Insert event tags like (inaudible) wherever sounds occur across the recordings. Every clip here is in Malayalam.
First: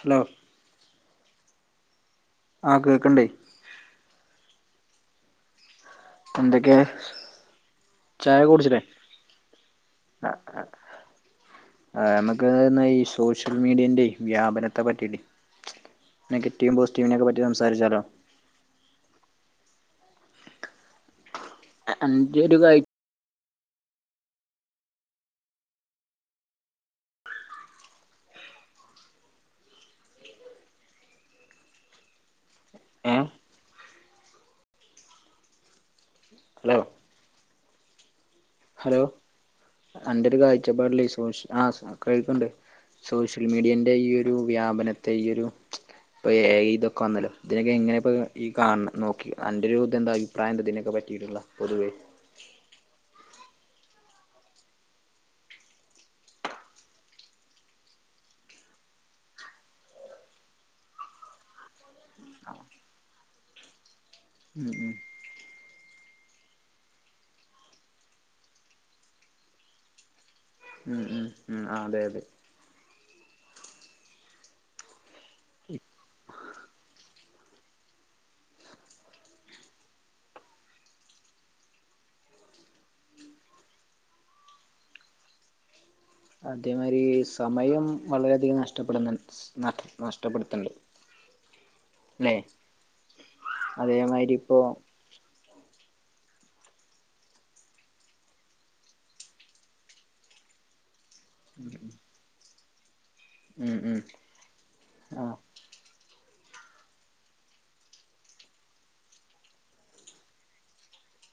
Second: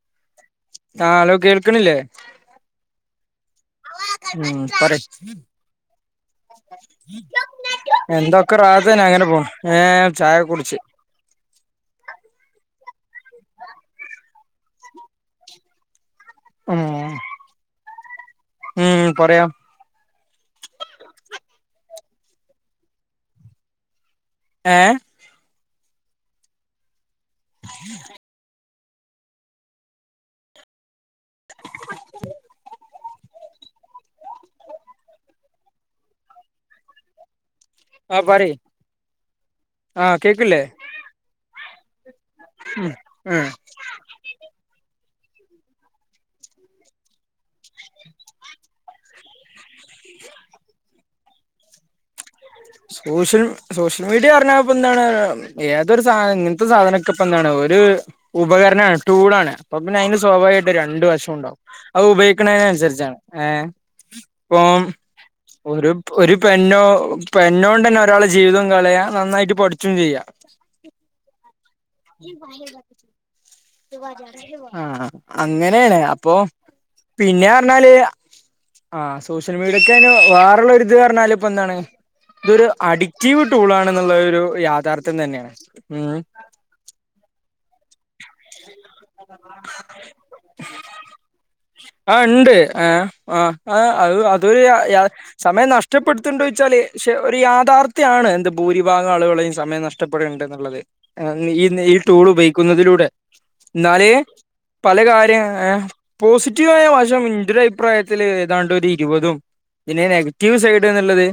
ഹലോ ഹലോ കേൾക്കണില്ലേ? ആഹ കേൾക്കണ്ട്. ഉം പറ എന്തൊക്കെയ ചായ എന്തൊക്കെ കുടിച്ചില്ലേ റാഹത്തന്ന അങ്ങനെ പോണ്ട് ഏ ചായൊക്കെ കുടിച്ച് ആ നമുക്ക് ഈ സോഷ്യൽ മീഡിയ്റെ വ്യാപനത്തെ പറ്റിട്ട നെഗറ്റീവും ഉം പോസിറ്റീവിനെറ്റി സംസാരിച്ചാലോ? ഉം പറയാം അഞ്ച ഒരു ക ഏ ഉം അ ഏഹ് ഹലോ ആഹ പറി ഹലോ അന്റെ ഒരു കാഴ്ചപ്പാടിൽ സോഷിയൽ മീഡിയ ആ കേൾക്കുണ്ട് ഉം ണ്ട് സോഷ്യൽ ഉം മീഡിയൻ്റെ ഈ ഒരു വ്യാപനത്തെ ഈ ഒരു ഇപ്പോൾ ഇതൊക്കെ വന്നല്ലോ ഇതിനൊക്കെ ഇങ്ങനെ ഇപ്പോൾ ഈ കാണ നോക്കി അൻ്റെ ഒരു ഇ അഭിപ്രായം ദിനക്ക പറ്റിയിട്ടില്ല പൊവേ സോഷ്യൽ സോഷ്യൽ മീഡിയ പററിഞ്ഞാപ്പ എന്താണ് ഏതൊരു സാ ഇങ്ങനത്തെ സാധനൊക്കെ ഇപ്പ എന്താണ് ഒരു ഉപകരണമാണ് ടൂളാണ് അപ്പൊ പിന്നെ അതിന് സ്വാഭാവികമായിട്ട് രണ്ട വശം ഉണ്ടാവും. അത് ഉപയോഗിക്കുന്നതിന അനുസരിച്ചാണ് ഏ ഇപ്പ ഉം ഉം ഒരു ഒരു പെനോ ഇപ്പൊ പെന്നോണ്ട് തന്നെ ഒരാളെ ജീവിതം കളയാ നന്നായിട്ട് പഠിച്ചും ചെയ്യാം. ആ അതെ അതെ ഹും ആഹ് അങ്ങനെയാണ് അപ്പൊ പിന്നെ പറഞ്ഞാല് ആഹ് സോഷ്യൽ മീഡിയോക്ക വേറൊള്ള ഇത് പറഞ്ഞാലും ഇപ്പൊ എന്താണ് ഇതൊരു അഡിക്റ്റീവ് ടൂൾ ആണെന്നുള്ളോ ഒര് യാഥാർത്ഥ്യം തന്നെയാണ് ഉം അതേമാരി സമയം വളരെ അധികം നഷ്ടപ്പെട്ന്ന്ണ്ട് നഷ്ടപ്പെടുത്ത്ണ്ട് ആഹ് ഇണ്ട് ആഹ് ആഹ് ആഹ് ആഹ് അതേമാതിരി ഇപ്പോ അതൊരു യാ യാ സമയം നഷ്ടപ്പെടുത്തിണ്ടോന്ന് ചോയിച്ചില് ശേ ഒരു യാഥാർത്ഥ്യാണ് എന്ത് ഭൂരിഭാഗം ആളുകളെയും സമയം നഷ് കഷ്ടപ്പെട് ഇണ്ട് എന്ന് ഇള്ളത് ഈ ഈ ടൂള് ഉപയോഗിക്കുന്നാ അതിലൂടെ ഉം ഉം എന്നാല് പല ആ കാര്യാ യെ പോസിറ്റീവായ വശം (unintelligible) അഭിപ്രായത്തില് ഏതാണ്ട് ഒരു ഇരുപതും ഇതിന് നെഗറ്റീവ് സൈഡ്ന്ന് ഇള്ളത്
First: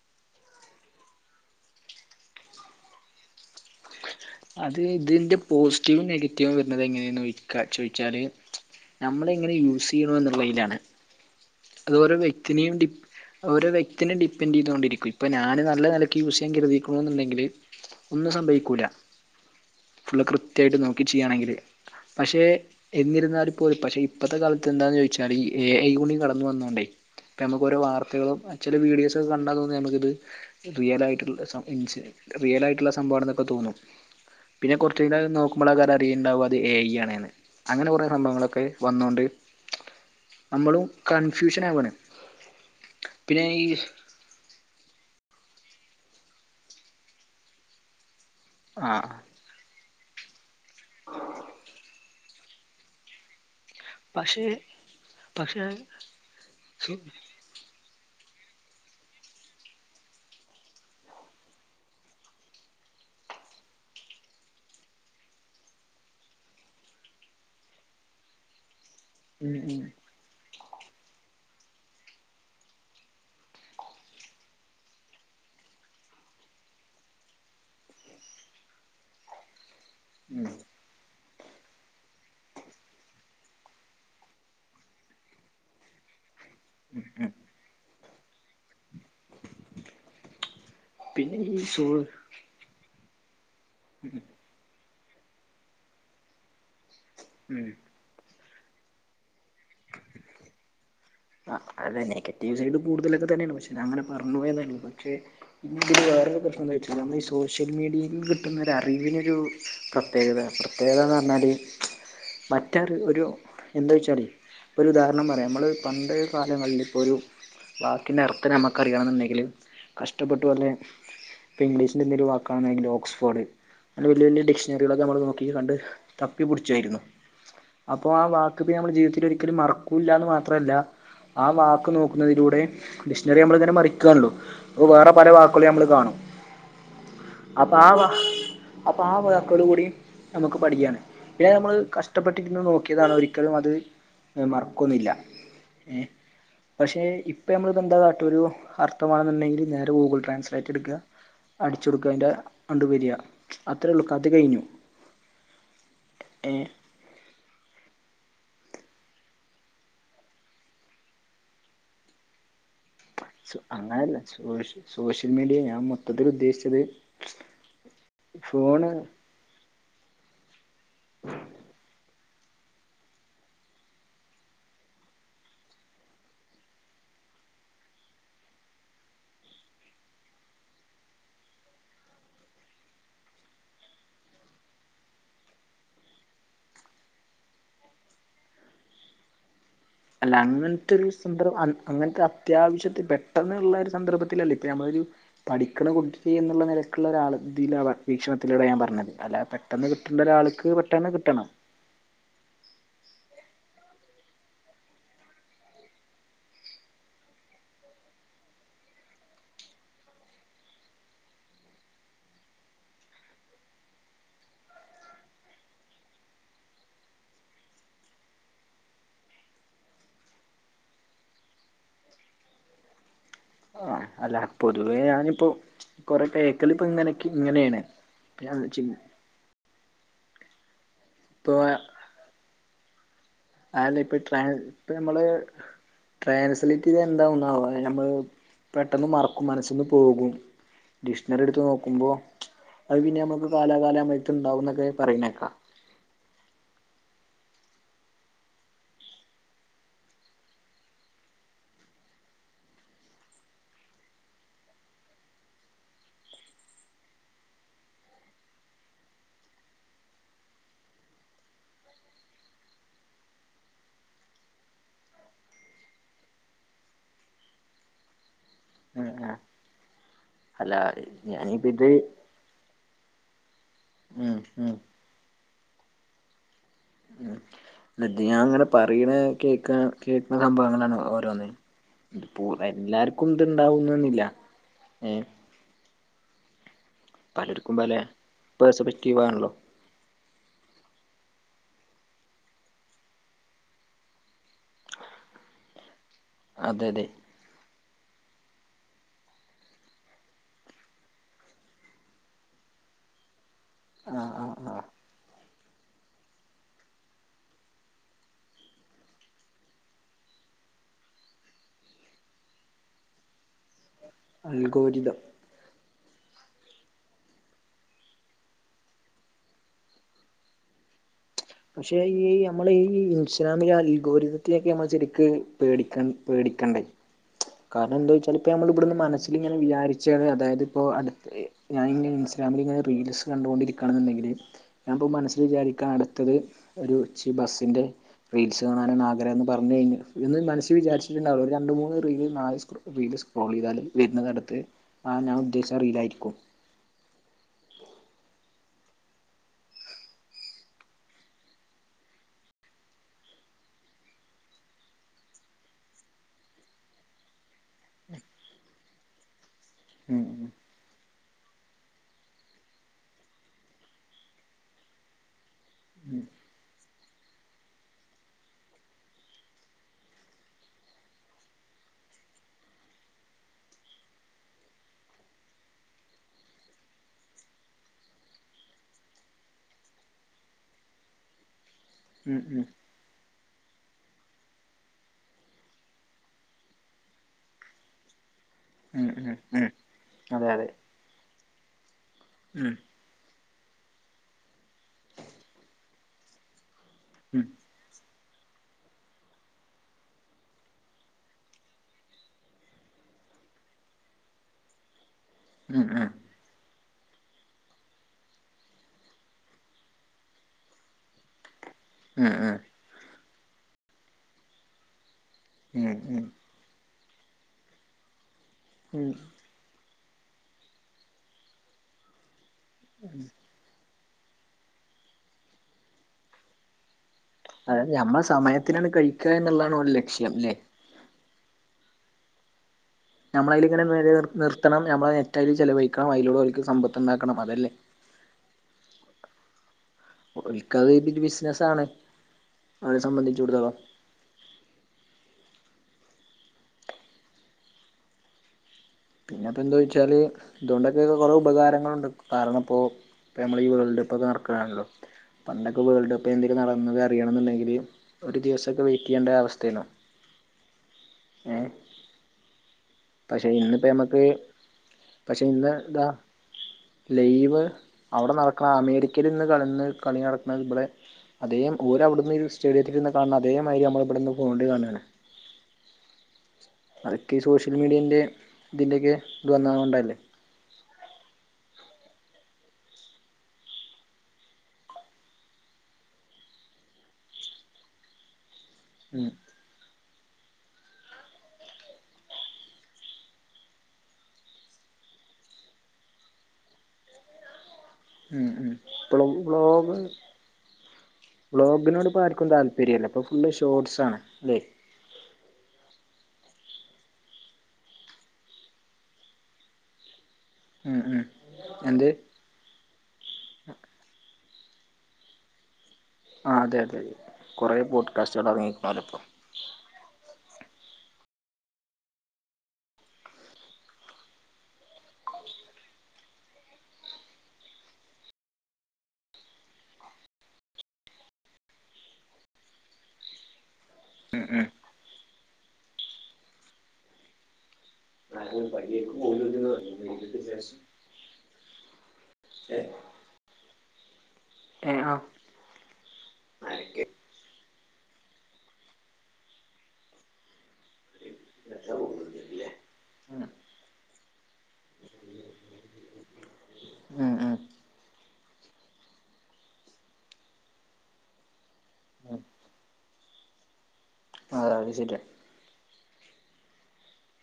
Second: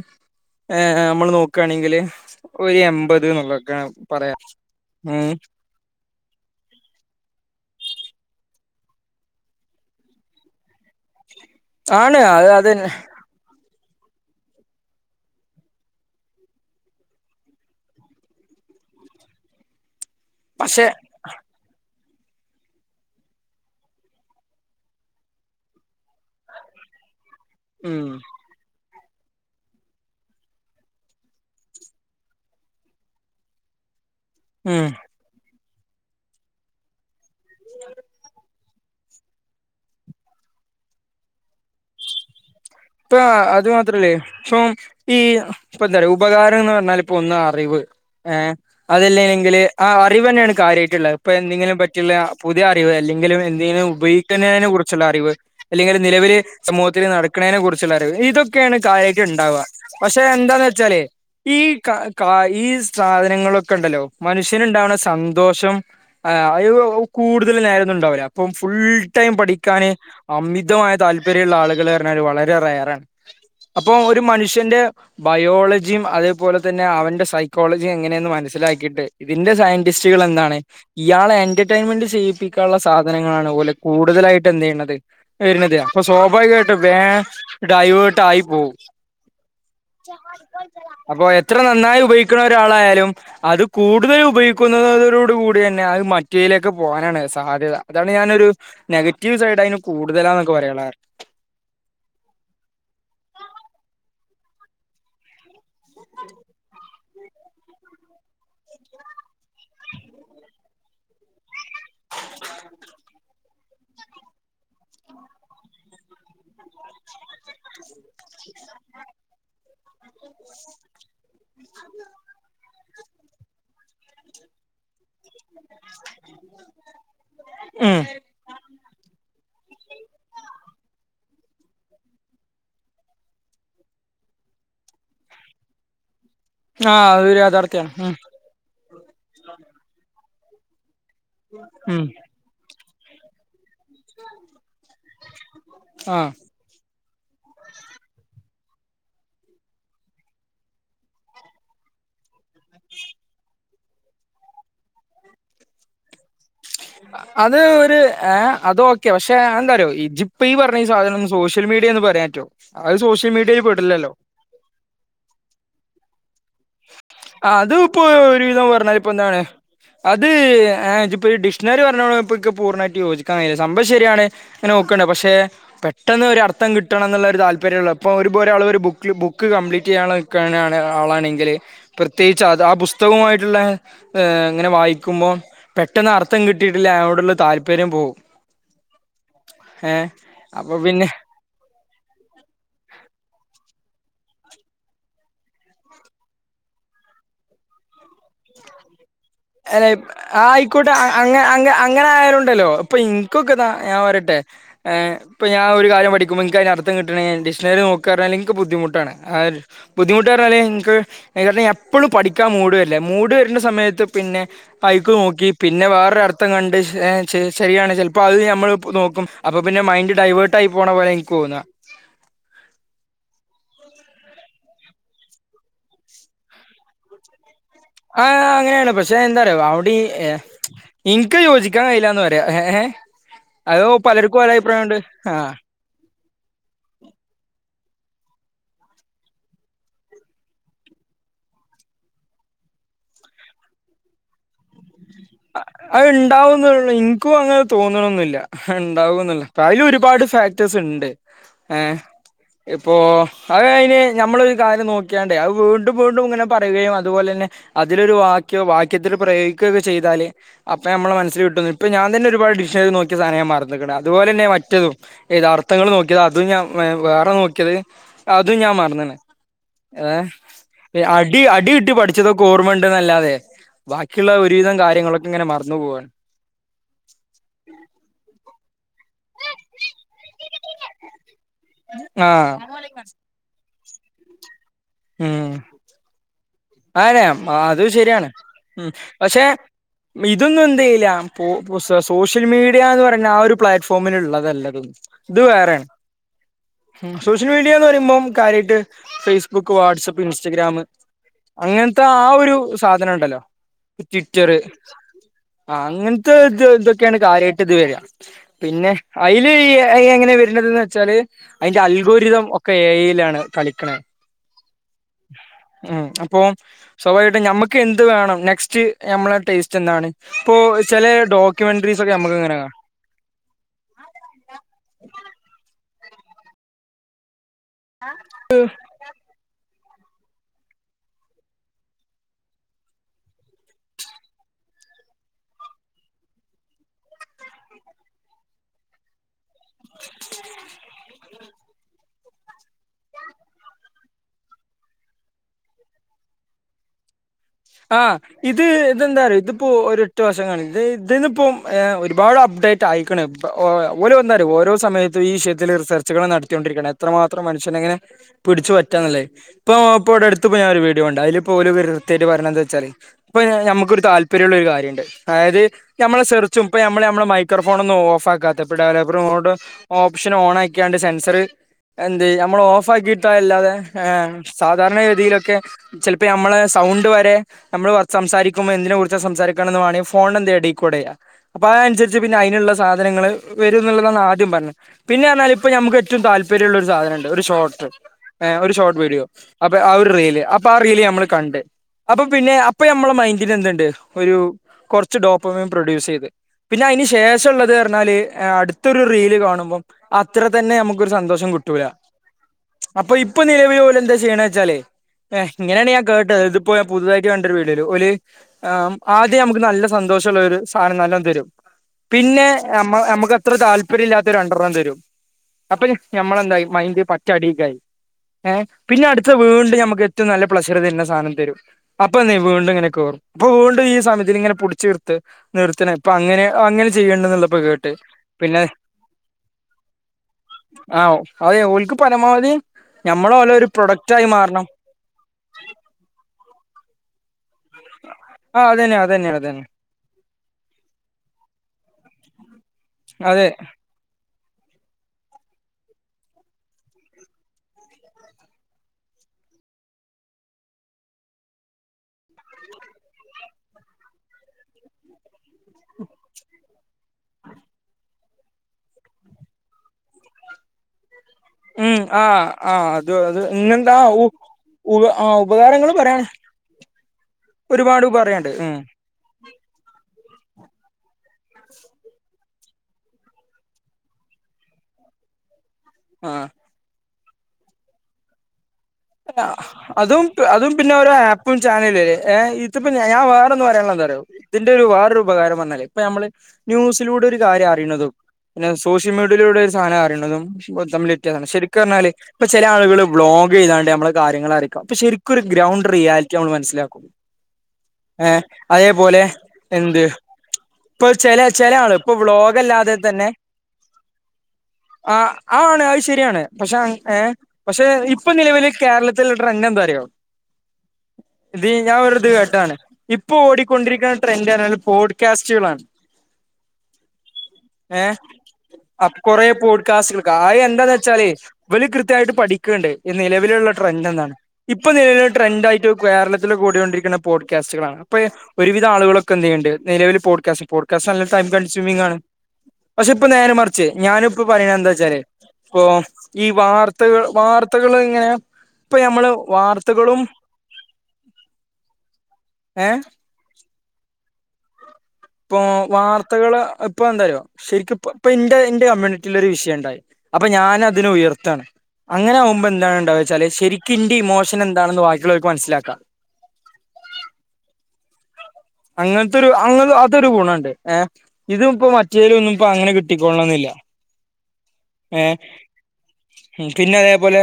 യെ യെ നമ്മള് നോക്കുവാണെങ്കില് ഒരു എൻമ്പത് എന്നോള്ളക്കാ അത് ഇതിന്റെ പോസിറ്റീവും നെഗറ്റീവും വെരന്നത് എങ്ങനെയന്ന് ക ചോയിച്ചാല് നമ്മള് എങ്ങനെ യൂസ് ചെയ്യണ എന്നുള്ളതിനാണ് അത് ഓരോ ആണ് അത് വ്യക്തിനനെയും ഡി അതന്നെ ഓരോ വ്യക്തിനെ ഡിപ്പെെൻഡ് ചെയ്തൊണ്ടിരിക്കും ഇപ്പോ ഞാന് നല്ലാ നെലക്ക് യുസ് ചെയ്യാൻ കരുതിക്കണേന്ന് ഇണ്ടെങ്കില് ഒന്നും സംഭവിക്ക്യുല്ലാ ഫുളള് കൃത്യായിട്ട് പക്ഷെ നോക്കി ചെയ്യുകയാണെങ്കില് പക്ഷേ എന്നിരുന്നാലും പോയി പക്ഷേ ഇപ്പത്തെ കാലത്ത് എന്താന്ന് ചോയിച്ചാല് ഈ ഈ എ ഐ കടന്ന് വന്നോണ്ടേ നമ്മക്ക് ഓരോ ഉം വാർത്തകളും അച്ചടി വീഡിയോസ് ഒക്കെ കണ്ടാ തോന്നും നമ്മക്ക് ഇത് റിയൽ ആയിട്ടുള്ള (unintelligible) റിയൽ ആയിട്ടുള്ള സംഭവാണാന്നോക്കെ തോന്നും പിന്നെ ഉം കോറച്ച ക നോക്കുമ്പോള് (unintelligible) അറിയുണ്ടാവ്യാ അത് എ ഐ അങ്ങനെ കൊറേ സംഭബങ്ങളൊക്കെ വന്നോണ്ട് നമ്മളും കൺഫ്യൂഷൻ ആവണ് ഇപ്പ അത് മാത്രാ അല്ലാ ഇപ്പം ഈ ഇപ്പൊ എന്താ പറയോ ഉപകാരം എന്ന് പറഞ്ഞാല് ഇപ്പോ ഒന്ന് അറിവ് യെ ആ അത് അല്ലോങ്കില് ആഹ് അറിവ് തന്നെയാണ് കാര്യായിട്ട് ഒള്ളേ ഇപ്പേ എന്തങ്കിലും പറ്റില്ലാ പുതിയ അറിവ് അല്ലെങ്കിലും പക്ഷേ എന്തെങ്കിലും (unintelligible) കുറിച്ചോള്ള അറിവ് പക്ഷേ അല്ലെങ്കില് നിലവില് സമൂഹത്തില് ഉം നടക്കുന്നോതിനെ കുറി ചുള്ളാ അറിവ് ഇതൊക്കെയാണ് കാര്യായിട്ട് ഇണ്ടാവാ പക്ഷേ എന്താന്ന് വെച്ചാലോ ഈ കാ കാ ഈ സാധനങ്ങളൊക്കെ ഇണ്ടല്ലോ മനുഷ്യന് ഇണ്ടാവാണാ സന്തോഷം ആഹ് (unintelligible) കൂടുതല് നേരന്നും ഇണ്ടാവില്ലാ അപ്പം ഫുള്ള് ടൈം ഉം പഠിക്കാന് അമിതമായ താല്പര്യള്ളാ ആളുകള് പറഞ്ഞാല് വളരെ റേയറാണ് അപ്പൊ ഒരു മനുഷ്യന്റെ ബയോളജിയും അതേപോലെ തന്നെ അവന്റെ സൈ കോളാജിയും എങ്ങനെയെന്ന് മനസ്സിലാക്കിയിട്ട് ഇതിന്റെ സൈന്റിസ്റ്റുകള് ഉം എന്താണ് ഇയാളെ എന്റർടൈൻമെന്റ് ചെയ്യിപ്പിക്കാനോള്ള സാധനങ്ങളാണ് പോലെ കൂടുതലായിട്ട് എന്ത് ചെയ്യണത് വേരാണത് അപ്പൊ സ്വാഭാവികമായിട്ടും വേൻ ഡൈവേർട്ട് ആയി പോവും അപ്പൊ പിന്നെ എത്ര ഈ സോ നന്നായി ഉപയോഗിക്കണേ ഒരാളായാലും അതും കൂടുതല് ഉപയോഗിക്കുന്നതോട് കൂടി തന്നെ അത് മറ്റേലേക്ക് പോകാനാണ് ഉം സാധ്യത അതാണ് ഞാന് ഒരു നെഗറ്റീവ് സൈഡ് അയിന് കൂടുതലാന്നൊക്കെ പറയാനേ ആഹ് അതെ നെഗറ്റീവ് സൈഡ് കൂടുതലൊക്കെ തന്നെയാണ് പക്ഷേ ഞാന് അങ്ങന പറഞ്ഞ് പോയന്നള്ളൂ പക്ഷേ പിന്നെ ഇപ്പം വേറൊരു പ്രശ്നം എന്താന്ന് വച്ചാൽ നമ്മള് ഈ സോഷ്യൽ മീഡിയിൽ നിന്ന് കിട്ടുന്ന അറിവ് ഒരു പ്രത്യേകത പ്രത്യേകതാ എന്ന് പറഞ്ഞാല് മറ്റേത് ഒരു എന്താ വെച്ചാല് ഒരു ഉദാഹരണം പറയാം നമ്മള് പണ്ട് കാലങ്ങളി ഇപ്പോ ഒരു വാക്കിൻ്റെ അർത്ഥം നമുക്കറിയണം എന്ന് ഇണ്ടെങ്കില് കഷ്ടപ്പെട്ടു അല്ലെ ഇപ്പൊ ഇംഗ്ലീഷിന്റെ എന്തേങ്കിലും ഒരു വാക്കാണെങ്കിലോ ഓക്സ്ഫോഡ് അങ്ങനെ വല്ല്യ വല്ല്യ ഡിക്ഷണറികളൊക്കെ ഞമ്മള് നോക്കി കണ്ട് തപ്പിപ്പിടിച്ച് ആയിരുന്നു ഉം അപ്പൊ ആ വാക്ക് പിന്നെ ഞമ്മള് ജീവിതത്തില് ഒരിക്കലും മറക്കൂല്ലന്ന് മാത് മാത്രല്ല ആ വാക്ക് നോക്കുന്നതിലൂടെ ഡിക്ഷണറി ഞമ്മള് ഇങ്ങനെ മറിക്ക്യണാല്ലോ അപ്പൊ വേറെ പല വാക്കുകളും ഞമ്മള് കാണും ആ അതൊരു അപ്പൊ ആ യാഥാർത്ഥ്യമാണ് വാ ഉം അപ്പൊ ആ വാക്കുകൾ കൂടി ഞമ്മക്ക് പഠിക്ക്യയാണ് പിന്നെ ഞമ്മള് ഉം കഷ്ടപ്പെട്ട് (unintelligible) നോക്കിയതാണ് ഒരിക്കലും അത് മറക്കൊന്നുയില്ല യെ ആ പശേ ഇപ്പൊ ഞമ്മള് ഇത് എന്താട്ടൊരു അർത്ഥം വേണോന്ന് ഇണ്ടെങ്കി നേരെ ഗൂഗിൾ ട്രാൻസ്ലേറ്റ് എട്ക്ക്യാ അടിച്ചു കൊടുക്ക അതിൻ്റെ അണ്ട് വെര അത്ര ഉള്ളു കഥ കഴിഞ്ഞു ഏ അത് ഒരു ഏ അത് ഓക്കെ പക്ഷെ അതെന്താ അറിയോ ഇജിപ്പവ ഈ പറഞ്ഞ ഈ സാധനം സോഷ്യൽ മീഡിയ എന്ന് പറയാ പറ്റോ അത് സോഷ്യൽ മീഡിയയിൽ പെടില്ലല്ലോ അങ്ങനെയല്ല സോഷ്യ സോഷ്യൽ മീഡിയ ഞാൻ മൊത്തത്തിൽ ഉദ്ദേശിച്ചു ആ അത് ഇപ്പൊ ഒരു വിധം ഫോണ് പറഞ്ഞതിരി ഇപ്പൊ എന്താണ് അത് ഹെ ഇജിപ്പോ ഈ ഡിക്ഷണറി പറഞ്ഞോ ഇപ്പക്ക് പൂർണായിട്ട് യോജിക്കാൻ കഴിയൂല സംഭവം ശരിയാണ് ങ്ങനെ നോക്കണ്ട് പക്ഷെ പെട്ടെന്ന് ഒരു അർത്ഥം കിട്ടണം എന്നുള്ള ഒരു താല്പര്യം ഉള്ള ഇപ്പൊ ഒരു ഇപ്പോ ഒരു ആള് ഒരു ബുക്കില് ബുക്ക് കംപ്ലീറ്റ് ചെയ്യാനിള്ളെ ക്കെ ക്കെ ആളാണെങ്കിൽ പ്രത്യേകിച്ച് അത് ആ പുസ്തകവുമായിട്ടുള്ള ഏ ഇങ്ങനെ വായിക്കുമ്പോം പെട്ടെന്ന് അർത്ഥം കിട്ടിയിട്ടില്ല അതിനോടുള്ള താല്പര്യം പോവും അല്ല അപ്പൊ അങ്ങനത്തൊരു പിന്നെ സം അങ്ങനത്തെ അത്യാവശ്യത്തിൽ പെട്ടന്നുള്ള ഒരു സന്ദർഭത്തിലല്ലേ ഇപ്പൊ നമ്മളൊരു പഠിക്കണ കുട്ടി എന്നുള്ള നിലക്കുള്ള ഒരാൾ ഇതിലാ വീക്ഷണത്തിലൂടെ ഞാൻ പറഞ്ഞത് അല്ലാ അല്ലെ ആ ആയിക്കോട്ടെ അ അങ്ങ അങ്ങ അങ്ങനെ ആയാലും ഉണ്ടല്ലോ ഇപ്പൊ ഇനികൊക്കെ ഇതാ ഞാൻ പറയട്ടെ ഹെ ഇപ്പൊ ഞാൻ ഒരു കാര്യം പഠിക്കുമ്പോ എനിക്ക് അതിന്റെ അത്ഥം കിട്ടണെങ്കി ഡിക്ഷണറി നോക്കാ പറഞ്ഞ എനിക്ക് ബുദ്ധിമുട്ടാണ് ബുദ്ധിമുട്ട് പറഞ്ഞാല് എനിക്ക് (unintelligible) എപ്പോഴും പഠിക്കാൻ മൂട് വരില്ലേ മൂട് വരണ്ട സമയത്ത് പിന്നെ ഇപ്പൊ അയ്ക്കു നോക്കി പിന്നെ വേറൊരർത്ഥം കണ്ട് ശരിയാണ് ചിലപ്പോ അത് ഞമ്മൾ നോക്കും അപ്പൊ പിന്നെ മൈൻഡ് ഡൈവേർഡ് ആയി പോണ പോലെ എനിക്ക് തോന്ന. ആ അല്ല പൊതുവെ ഞാനിപ്പോ കൊറെ കേക്കൽ ഇപ്പൊ ഇങ്ങനെ ഇങ്ങനെയാണ് ആ് അങ്ങനെയാണ് പക്ഷെ എന്താറിയൊ അവിടിം ഹെ ഇന്ക്ക് അഹ് ഇപ്പൊ യോജിക്കാൻ കഴയില്ലാന്ന് പറയാ അതൊ അല്ല ഇപ്പ പലർക്കും പല അഭിപ്രായമുണ്ട് ആഹ് ട്രേൻസിലിറ്റിത് എന്താവുനാവം ഞമ്മള് പെട്ടെന്ന് മറക്കും മനസ്സിന്ന് പോകും. ഡിക്ഷഷണറി എടുത്ത് നോക്കുമ്പോൾ അത് പിന്നെ നമുക്ക് കാലാകാലം നമ്മളെ ത്ത് ഉണ്ടാകും എന്നൊക്കെ പറയുന്നേ കേക്കാം അഹ് ഇണ്ടാവുന്നുള്ളു എനിക്കും അങ്ങനെ തോന്നണൊന്നുല്ല ഇണ്ടാവൊന്നുള്ള പ്പൊ അയില് ഒരുപാട് ഫാക്ടേഴ്സ് ഉണ്ട് ഏ ഇപ്പേ അഹ് അയിന് നമ്മളൊരു കാര്യം നോക്കിയാണ്ടേ അത് വീണ്ടും വീണ്ടും ഇങ്ങനെ പറയുകയും അതുപോലെ തന്നെ അതിലൊരു വാക്യ വാക്യത്തിൽ പ്രയോഗിക്കുകക്കെ ചെയ്താല് അപ്പൊ നമ്മള് മനസ്സിൽ കിട്ടുന്നു ഇപ്പ ഞാൻ തന്നെ ഒരുപാട് ഡിക്ഷണറി നോക്കിയ സാനം ഞാൻ മറന്ന്ക്കണ് അതുപോലെ തന്നെ മറ്റതും ഏതാ അർത്ഥങ്ങൾ നോക്കിയത് അതും ഞാൻ വേറെ നോക്കിയത് അതും ഞാൻ ഉം മറന്ന്ണ് ഉം അല്ല ഏ അടി ഞാനിപ്പ അടി ഇത് കിട്ടി പഠിച്ചതും ക്ക് ഓർമ ഇണ്ട്ന്ന് അല്ലാതെ ബാക്കിയുള്ള ഉം ഒരുവിധം ഉം കാര്യങ്ങളൊക്കെ ഇങ്ങനെ മറന്നു പോകാണ് മ് ത് ഇത് ഞാൻ അങ്ങനെ പറയണെ കേക്കാ കേക്കുന്ന സംഭവങ്ങളാണ് ഓരോന്ന് ഇത്പ്പോ ആഹ് എല്ലാർക്കും ഇത് ഇണ്ടാവുന്നന്നില്ല ഏ ഉം അതെ ആ പലർക്കും അതും പല ശരിയാണ് ഉം പേഴ്സ്പെക്റ്റീവ് പക്ഷെ ആണല്ലോ ഇതൊന്നും എന്തെയ്യില്ല പേ സോഷ്യൽ മീഡിയാ എന്ന് പറഞ്ഞ ആ ഒരു പ്ലാറ്റ്ഫോമിൽ ഉള്ളതെല്ലാ ഇതൊന്നും ഇത് വേറെണ് അതെ അതെ സോഷ്യൽ മീഡിയാന്ന് പറയുമ്പം കാര്യമായിട്ട് ഫേസ്ബുക്ക് വാട്സ്ആപ്പ് ഇൻസ്റ്റാഗ്രാം അങ്ങനത്തെ ആ ഒരു സാധനം ഉണ്ടല്ലോ ആഹ് ആഹ് ട്വിറ്ററ് ആഹ് ആ അങ്ങനത്തെ ഇത് ഇതൊക്കെയാണ് കാര്യമായിട്ട് ഇത് വെര പിന്നെ അയില് ഈ അ ഐ എങ്ങനെ വരുന്നത് വെച്ചാല് അയിന്റെ അൽഗുരിതം ഒക്കെ എ ഐ യിലാണ് കളിക്കണെ അൽഗോരിതം ഉം അപ്പൊ സ്വാഭമായിട്ട് നമ്മുക്ക് എന്ത് വേണം നെസ്റ്റ് നമ്മളെ ടേസ്റ്റ് എന്താണ് ഇപ്പൊ ചില പക്ഷെ ഡോക്യൂമെന്ററീസ് ഒക്കെ നമുക്ക് ഇങ്ങനെ കാണാ ഈ ഇൻസ്റ്റാഗ്രാമിലെ അൽഗോരിതത്തിലൊക്കെ നമ്മള് ശരിക്ക് പേടിക്ക പേടിക്കണ്ടേ കാരണം എന്താ വെച്ചാൽ ഇപ്പ നമ്മള് ഇവിടുന്ന് മനസ്സിൽ ഇങ്ങെ വിചാരിച്ചണ് അതായത് ഇപ്പോ ഞാനിങ്ങനെ ഇൻസ്റ്റാഗ്രാമില് ഇങ്ങനെ റീൽസ് കണ്ടു കൊണ്ടിരിക്കാണ് ഉണ്ടെങ്കില് ഞാനിപ്പോൾ മനസ്സിൽ വിചാരിക്കാണ്. ത്തത് ഒരു ഇച്ച് ബസ്സിൻ്റെ റീൽസ് കാണാനാഗ്രഹം ന്ന്. പറഞ്ഞു കഴിഞ്ഞ് ഇതൊന്നും മനസ്സിൽ വിചാരിച്ചിട്ടുണ്ടാവില്ല ഒരു രണ്ട് മൂന്ന്. വീഡിയോ നാല് വീഡിയോ സ്ക്രോൾ ചെയ്താൽ വരുന്നത് അടുത്ത് ആ ഞാൻ ഉദ്ദേശിച്ച റീൽ ആയിരിക്കുമോ? ആ ഇത് ഇതെന്താറിയോ ഇതിപ്പോ ഒരു എട്ട് വർഷം ഇത് ഇതിന് ഇപ്പോ ഒരുപാട് അപ്ഡേറ്റ്. ആയിക്കണ്, ഓല് ഇപ്പോ എന്താറിയോ ഓരോ സമയത്തും ഈ വിഷയത്തിൽ റിസർച്ചുകൾ നടത്തി കൊണ്ടിരിക്കുയാണ് എത്രമാത്രം മനുഷ്യനിങ്ങനെ. പിടിച്ചു പറ്റാന്നള്ളേ ഇപ്പോ ഇപ്പോ ഉം അടുത്ത് പ്പോ ഞാൻ ഒരു വീഡിയോ കണ്ടു അയില് ഇപ്പോ ഓല് തെറ്റ് പറയുന്നത് എന്താ വെച്ചാല് ഇപ്പോ നമുക്കൊരു താല്പര്യമുള്ള ഒരു കാര്യം ഉണ്ട് അതായത് നമ്മളെ സെർച്ചും. ഇപ്പോ നമ്മള് നമ്മള് മൈക്രോഫോണ് ഒന്നും ഓഫാക്കാത്ത അപ്പം ഡവലപ്പർ മോഡും. ഓപ്ഷൻ ഓൺ ആക്കിയാണ്ട് സെൻസറ്. എന്തേ നമ്മൾ ഓഫ് ആക്കിയിട്ടല്ലാതെ സാധാരണഗതിയിലൊക്കെ. ചിലപ്പോ നമ്മളെ സൗണ്ട്. വരെ നമ്മള് സംസാരിക്കുമ്പോ എന്തിനെ കുറിച്ചാ സംസാരിക്കണം എന്ന് വാണേ ഫോണിന് എന്തേ ഡീകോഡ് ചെയ്യാം അപ്പോ അതനുസരിച്ച് പിന്നെ ഉം ഉം അതിനുള്ള സാധനങ്ങള് വരും എന്നുള്ളതാണ് ആദ്യം പറഞ്ഞത്. പിന്നെ പറഞ്ഞാല് ഇപ്പ നമുക്ക് ഏറ്റവും താല്പര്യമുള്ള ഒരു സാധനം ഉണ്ട്, ഒരു ഷോർട്ടറ്. ഒരു ഷോർട്ട് ഉം വീഡിയോ ഉം ഉം അപ്പോ ആ ഒരു റീല് അതെ അപ്പോ അതെ ആ റീല് നമ്മള് കണ്ട് അപ്പോ പിന്നെ ഉം അപ്പ ഞമ്മ മ്മളെ മൈൻഡിൽ എന്തുണ്ട് ഒരു കുറച്ച് ഡോപ്പമിൻ പ്രൊഡ്യൂസ് ചെയ്ത് പിന്നെ അതിന് ശേ ശേഷ ഉം ഉള്ളത് പറഞ്ഞാല് അടുത്തൊരു റീല് കാണുമ്പം അത്ര തന്നെ നമുക്കൊരു സന്തോഷം കിട്ടൂല. അപ്പോ ഇപ്പോ നിലവില് ഓല് എന്താ ചെയ്യണച്ചാലേ ഉം ഇങ്ങനെയാണ് ഞാൻ ഉം കേട്ടത്. ഇപ്പോ പുതുതായിട്ട് കണ്ടൊരു വീഡിയോൽ ഓല്. ആഹ് ആദ്യം നമുക്ക് നല്ല സന്തോഷ ഉള്ളൊരു സാധനം നല്ലോം തരും. ഉം പിന്നെ ഉം നമുക്ക് അത്ര താല്പര്യം ഇല്ലാത്ത രണ്ടെണ്ണം തരും. അപ്പോ ഉം ഉം ഞമ്മളെന്തായി മൈൻഡ് പറ്റെ അടീക്കായി. ഏഹ് പിന്നെ ഉം അടുത്ത വീണ്ടും നമ്മുക്ക് ഏറ്റവും നല്ല പ്ലഷർ തരുന്ന സാധനം തരും അപ്പോന്നെ വീണ്ടും ഇങ്ങനെ. അപ്പോ വീണ്ടും ഈ സമയത്തിനെ ഇങ്ങനെ പുടിച്ച് നിർത്ത് നിർത്തണ ഇപ്പ അങ്ങനെ അങ്ങനെ ചെയ്യുന്നുണ്ട് എന്നുള്ള അതായത് നമ്മളെ സമയത്തിനാണ് കഴിക്കുക എന്നുള്ളതാണ് ഒലെ ലക്ഷ്യം അല്ലേ? ആഹ് അതെ ഓല്ക്ക് പരമാവധി ഞമ്മള് ഓലെ ഒരു നമ്മളതിലിങ്ങനെ നില പ്രൊഡക്റ്റ് ആയി മാറണം. നിർത്തണം നമ്മളെ നെറ്റായില് ചിലവഴിക്കണം അതിലൂടെ ഓല്ക്ക് സമ്പത്ത് ഉണ്ടാക്കണം അതല്ലേ. ആഹ് അതന്നെ അതന്നെ അതന്നെ. ഓല്ക്ക് അത് ഒരു ബിസിനസാണ് അവരെ അതെ സംബന്ധിച്ചടുത്തോളം. പിന്നെപ്പോ എന്താ ചോയിച്ചാല് ഇതൊണ്ടെക്കെ കുറെ ഉപകാരങ്ങളുണ്ട് കാരണം ഇപ്പോ. ഇപ്പോ നമ്മള് ഈ വേൾഡ്കപ്പോക്കെ നടക്കാണല്ലോ പണ്ടൊക്കെ വേൾഡ് കപ്പ് എന്തെലും നടന്നത് അറിയണെന്നുണ്ടെങ്കില്. ഒരു ദിവസൊക്കെ വെയിറ്റ് ചെയ്യേണ്ട അവസ്ഥയിനു ഏഹ്. ഉം ആഹ് ആഹ്. പക്ഷേ ഇന്നിപ്പോ നമ്മക്ക് ആ പക്ഷേ ഇന്ന് ഉപകാരങ്ങൾ ഇതാ. പറയാൻ ലൈവ് ഒരുപാട് അവിടെ പറയാണ്ട് നടക്കുന്ന ഉം അമേരിക്കയിൽ ഇന്ന് കളിയിന്ന് കളി നടക്കുന്ന ഇവിടെ. അതേ ഓര് അവിടുന്ന് ഒരു സ്റ്റേഡിയത്തിൽ ഇരുന്ന് കാണുന്ന അതേമാതിരി നമ്മൾ ഇവിടെ യിന്ന് ഫോണിൽ കാണുകാണ്. ആഹ്. അതൊക്കെ ഈ സോഷ്യൽ മീഡിയാന്റെ ഇതിന്റെയൊക്കെ ഇത് വന്ന കൊണ്ട് അല്ലേ. അതും അതും പിന്നെ ഒരോ ആപ്പും ചാനലും അല്ലേ, ഇതിപ്പേ ഞാൻ വേറെ ഒന്ന് പറയാൻ ഉള്ളത് എന്തറിയോ. ഇതിന്റെ ഒരു വേറൊരു ഉപകാരം പറഞ്ഞാൽ ഇപ്പോ നമ്മള് ന്യൂസിലൂടെ ഒരു കാര്യം അറിയുന്നതും പിന്നെ. സോഷ്യൽ ഉം മീഡിയയിലൂടെ ഒരു സാനം അറിയുന്നതും തമ്മിൽ വ്യത്യാസമുണ്ട് ശരിക്ക് പറഞ്ഞാല് ഇപ്പോ ചില ആളുകള് വ്ലോഗ് ചെയ്താണ്ട്. നമ്മളെ കാര്യങ്ങൾ അറിയിക്കാം അപ്പോ ശരിക്കൊരു ഗ്രൗണ്ട് റിയാലിറ്റി നമ്മള് മനസിലാക്കും. ഏഹ് ഉം ഉം അതേപോലെ ബ്ലോ ബ്ലോഗ് എന്ത്. ഇപ്പോ ചെലെ ചെലെ ആള് ബ്ലോഗിനോട് ഇപ്പോ ഇപ്പോൾ ആർക്കും വ്ലോഗ് അല്ലാതെ താല്പര്യമല്ല ഇപ്പോൾ തന്നെ. ഫുള്ള് ഷോർട്സാണ് അല്ലേ ആഹ് ആഹ് ആണ് അത് ശരിയാണ്, പക്ഷേ ഏഹ് പക്ഷേ ഇപ്പോ നിലവില്. കേരളത്തിൽ ഉള്ള ട്രെൻഡ് എന്താറിയോ, ഉം ഉം ദി ഞാൻ എന്ത് ഒരു ഇത് കേട്ടാണ്. ഇപ്പോ ഓടിക്കൊണ്ടിരിക്കുന്ന ട്രെൻഡ് പറഞ്ഞാല് പോഡ്കാസ്റ്റുകളാണ്. ആഹ് അതെ അതെ കുറെ പോഡ്കാസ്റ്റുകൾ ഇറങ്ങിക്കണല്ലോ ഇപ്പം. കൊറെ പോഡ് (unintelligible) ആയി എന്താന്ന് വെച്ചാല് ഇവല് കൃത്യായിട്ട് പഠിക്കണ്ട് ഈ നിലവിലുള്ള ട്രെൻഡ് എന്താണ് ഇപ്പൊ നിലവില് ട്രെൻഡ് ആയിട്ട് കേരളത്തിൽ കൂടിയോണ്ടിരിക്കുന്നെ പോഡ്കാസ്റ്റുകളാണ് അപ്പൊ ഒരുവിധ ആളുകളൊക്കെ എന്ത് ചെയ്യ്ന്നുണ്ട് നിലവിൽ പോഡ്കാസ്റ്റ് പോഡ്‌കാസ്റ്റ് നല്ല ടൈം കൺസ്യൂമിംങ് ആണ് പക്ഷെ ഇപ്പ നേരെ മറിച്ച് ഞാനും ഇപ്പ ഉം ഉം പറയണ എന്താ വെച്ചാല് പ്പം ഈ വാർത്തകൾ വാർത്തകൾ ഇങ്ങനെ ഇപ്പൊ ഞമ്മള് വാർത്തകളും ഏഹ് ഏഹ് ആഹ ഇപ്പൊ വാർത്തകള് ഇപ്പൊ എന്താറിയോ ശരിക്ക് ഇപ്പ ഇന്റെ എന്റെ കമ്മ്യൂണിറ്റീല് ഒരു വിഷയം ഇണ്ടായി അപ്പൊ ഞാനതിനെ ഉയർത്താണ് അങ്ങനെ ആവുമ്പോ എന്താണ് ഇണ്ടാവാ വെച്ചാല് ശരിക്കിന്റെ ഇമോഷൻ എന്താണ് ന്ന് ഭാക്കിയിള്ളോലിക്ക് മനസ്സിലാക്കാം ഉം ഉം അങ്ങനത്തൊരു അങ്ങന അതൊരു ഗുണണ്ട് ഏഹ് ഇതും ഇപ്പോ മറ്റേലും ഉം ഒന്നും ഇപ്പൊ അങ്ങനെ കിട്ടിക്കോളണന്നില്ല (unintelligible) ഏഹ് പിന്നെ അതേപോലെ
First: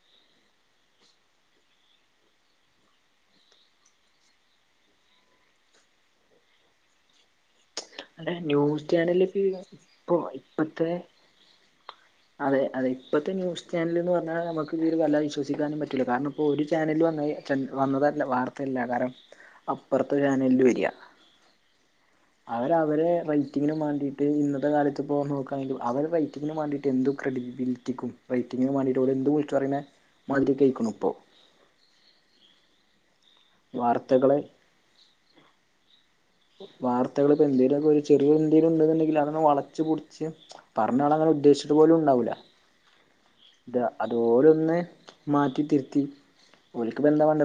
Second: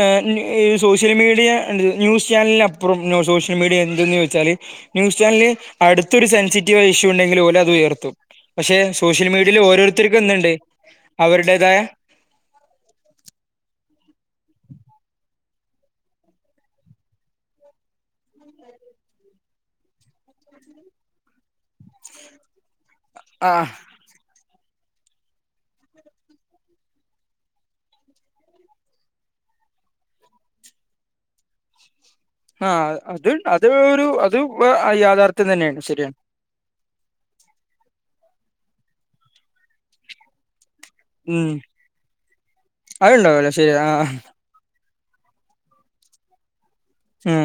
ഏഹ് ന്യു ഈ സോഷ്യൽ മീഡിയാ ന്യൂസ് ചാനലിനപ്പുറം സോഷ്യൽ മീഡിയാ എന്ത്ന്ന് ചോദിച്ചാല് ന്യൂസ് ചാനലില് അടുത്തൊരു സെൻസിറ്റീവ് ആ ഇഷ്യൂ ഇണ്ടെങ്കില് ഓലത് ഉയർ ത്തും അല്ല പക്ഷെ ന്യൂസ് സോഷ്യൽ ചാനലിപ്പ മീഡിയയിൽ ഇപ്പൊ ഓരോരുത്തർക്കും എന്ത്ണ്ട് ഇപ്പത്തെ അവരുടേതായ അതെ അതെ ഇപ്പഴ്ത്തെ ന്യൂസ് ചാനല്ന്ന് പറഞ്ഞാ നമ്മക്ക് ഇവരെ വല്ലാതെ വിശ്വസിക്കാനും പറ്റൂല കാരണം ഇപ്പൊ ഒരു ചാനല് വന്ന ച വന്നതല്ല വാർത്തയല്ല കാരണം അപ്പറത്തെ ചാനലില് വെരാ അവര് അവരെ ആഹ് റെയിറ്റിങ്ങിന് മാണ്ടി (unintelligible) ഇന്നത്തെ കാലത്ത് ഇപ്പോ നോക്കാണെങ്കിലും അവരെ റെയറ്റിങ്ങിനും മാണ്ടീറ്റ് എന്ത് ക്രെഡിബിലിറ്റിക്കും റെയിറ്റിങ്ങിനും മാണ്ടീറ്റ് ഓല് എന്തും വിളിച്ച് പറയണ മാതിരിയെക്കെ ആയിക്കണു ഇപ്പം ആഹ് അത് അത് ഒരു അത് വാർത്തകളെ ആഹ് യാഥാർഥ്യം തന്നെയാണ് ശരിയാണ് വാർത്തകള് ഇപ്പോ എന്തേലുമൊക്കെ ഒരു ചെറിയൊരു എന്തേലു ഇണ്ട്ന്ന്ണ്ടെങ്കില് അതൊന്ന് വളച്ച് പൊടിച്ച് പറഞ്ഞാള് അങ്ങനെ ഉം ഉദ്ദേശിച്ചിട്ട് പോലും ഉണ്ടാവൂല അതുണ്ടാവല്ലോ ശരി ഇത അത് ആഹ് ഓലൊന്ന് മാറ്റി തിരുത്തി ഓൽക്ക് ഇപ്പ എന്താ വേണ്ടെ ഉം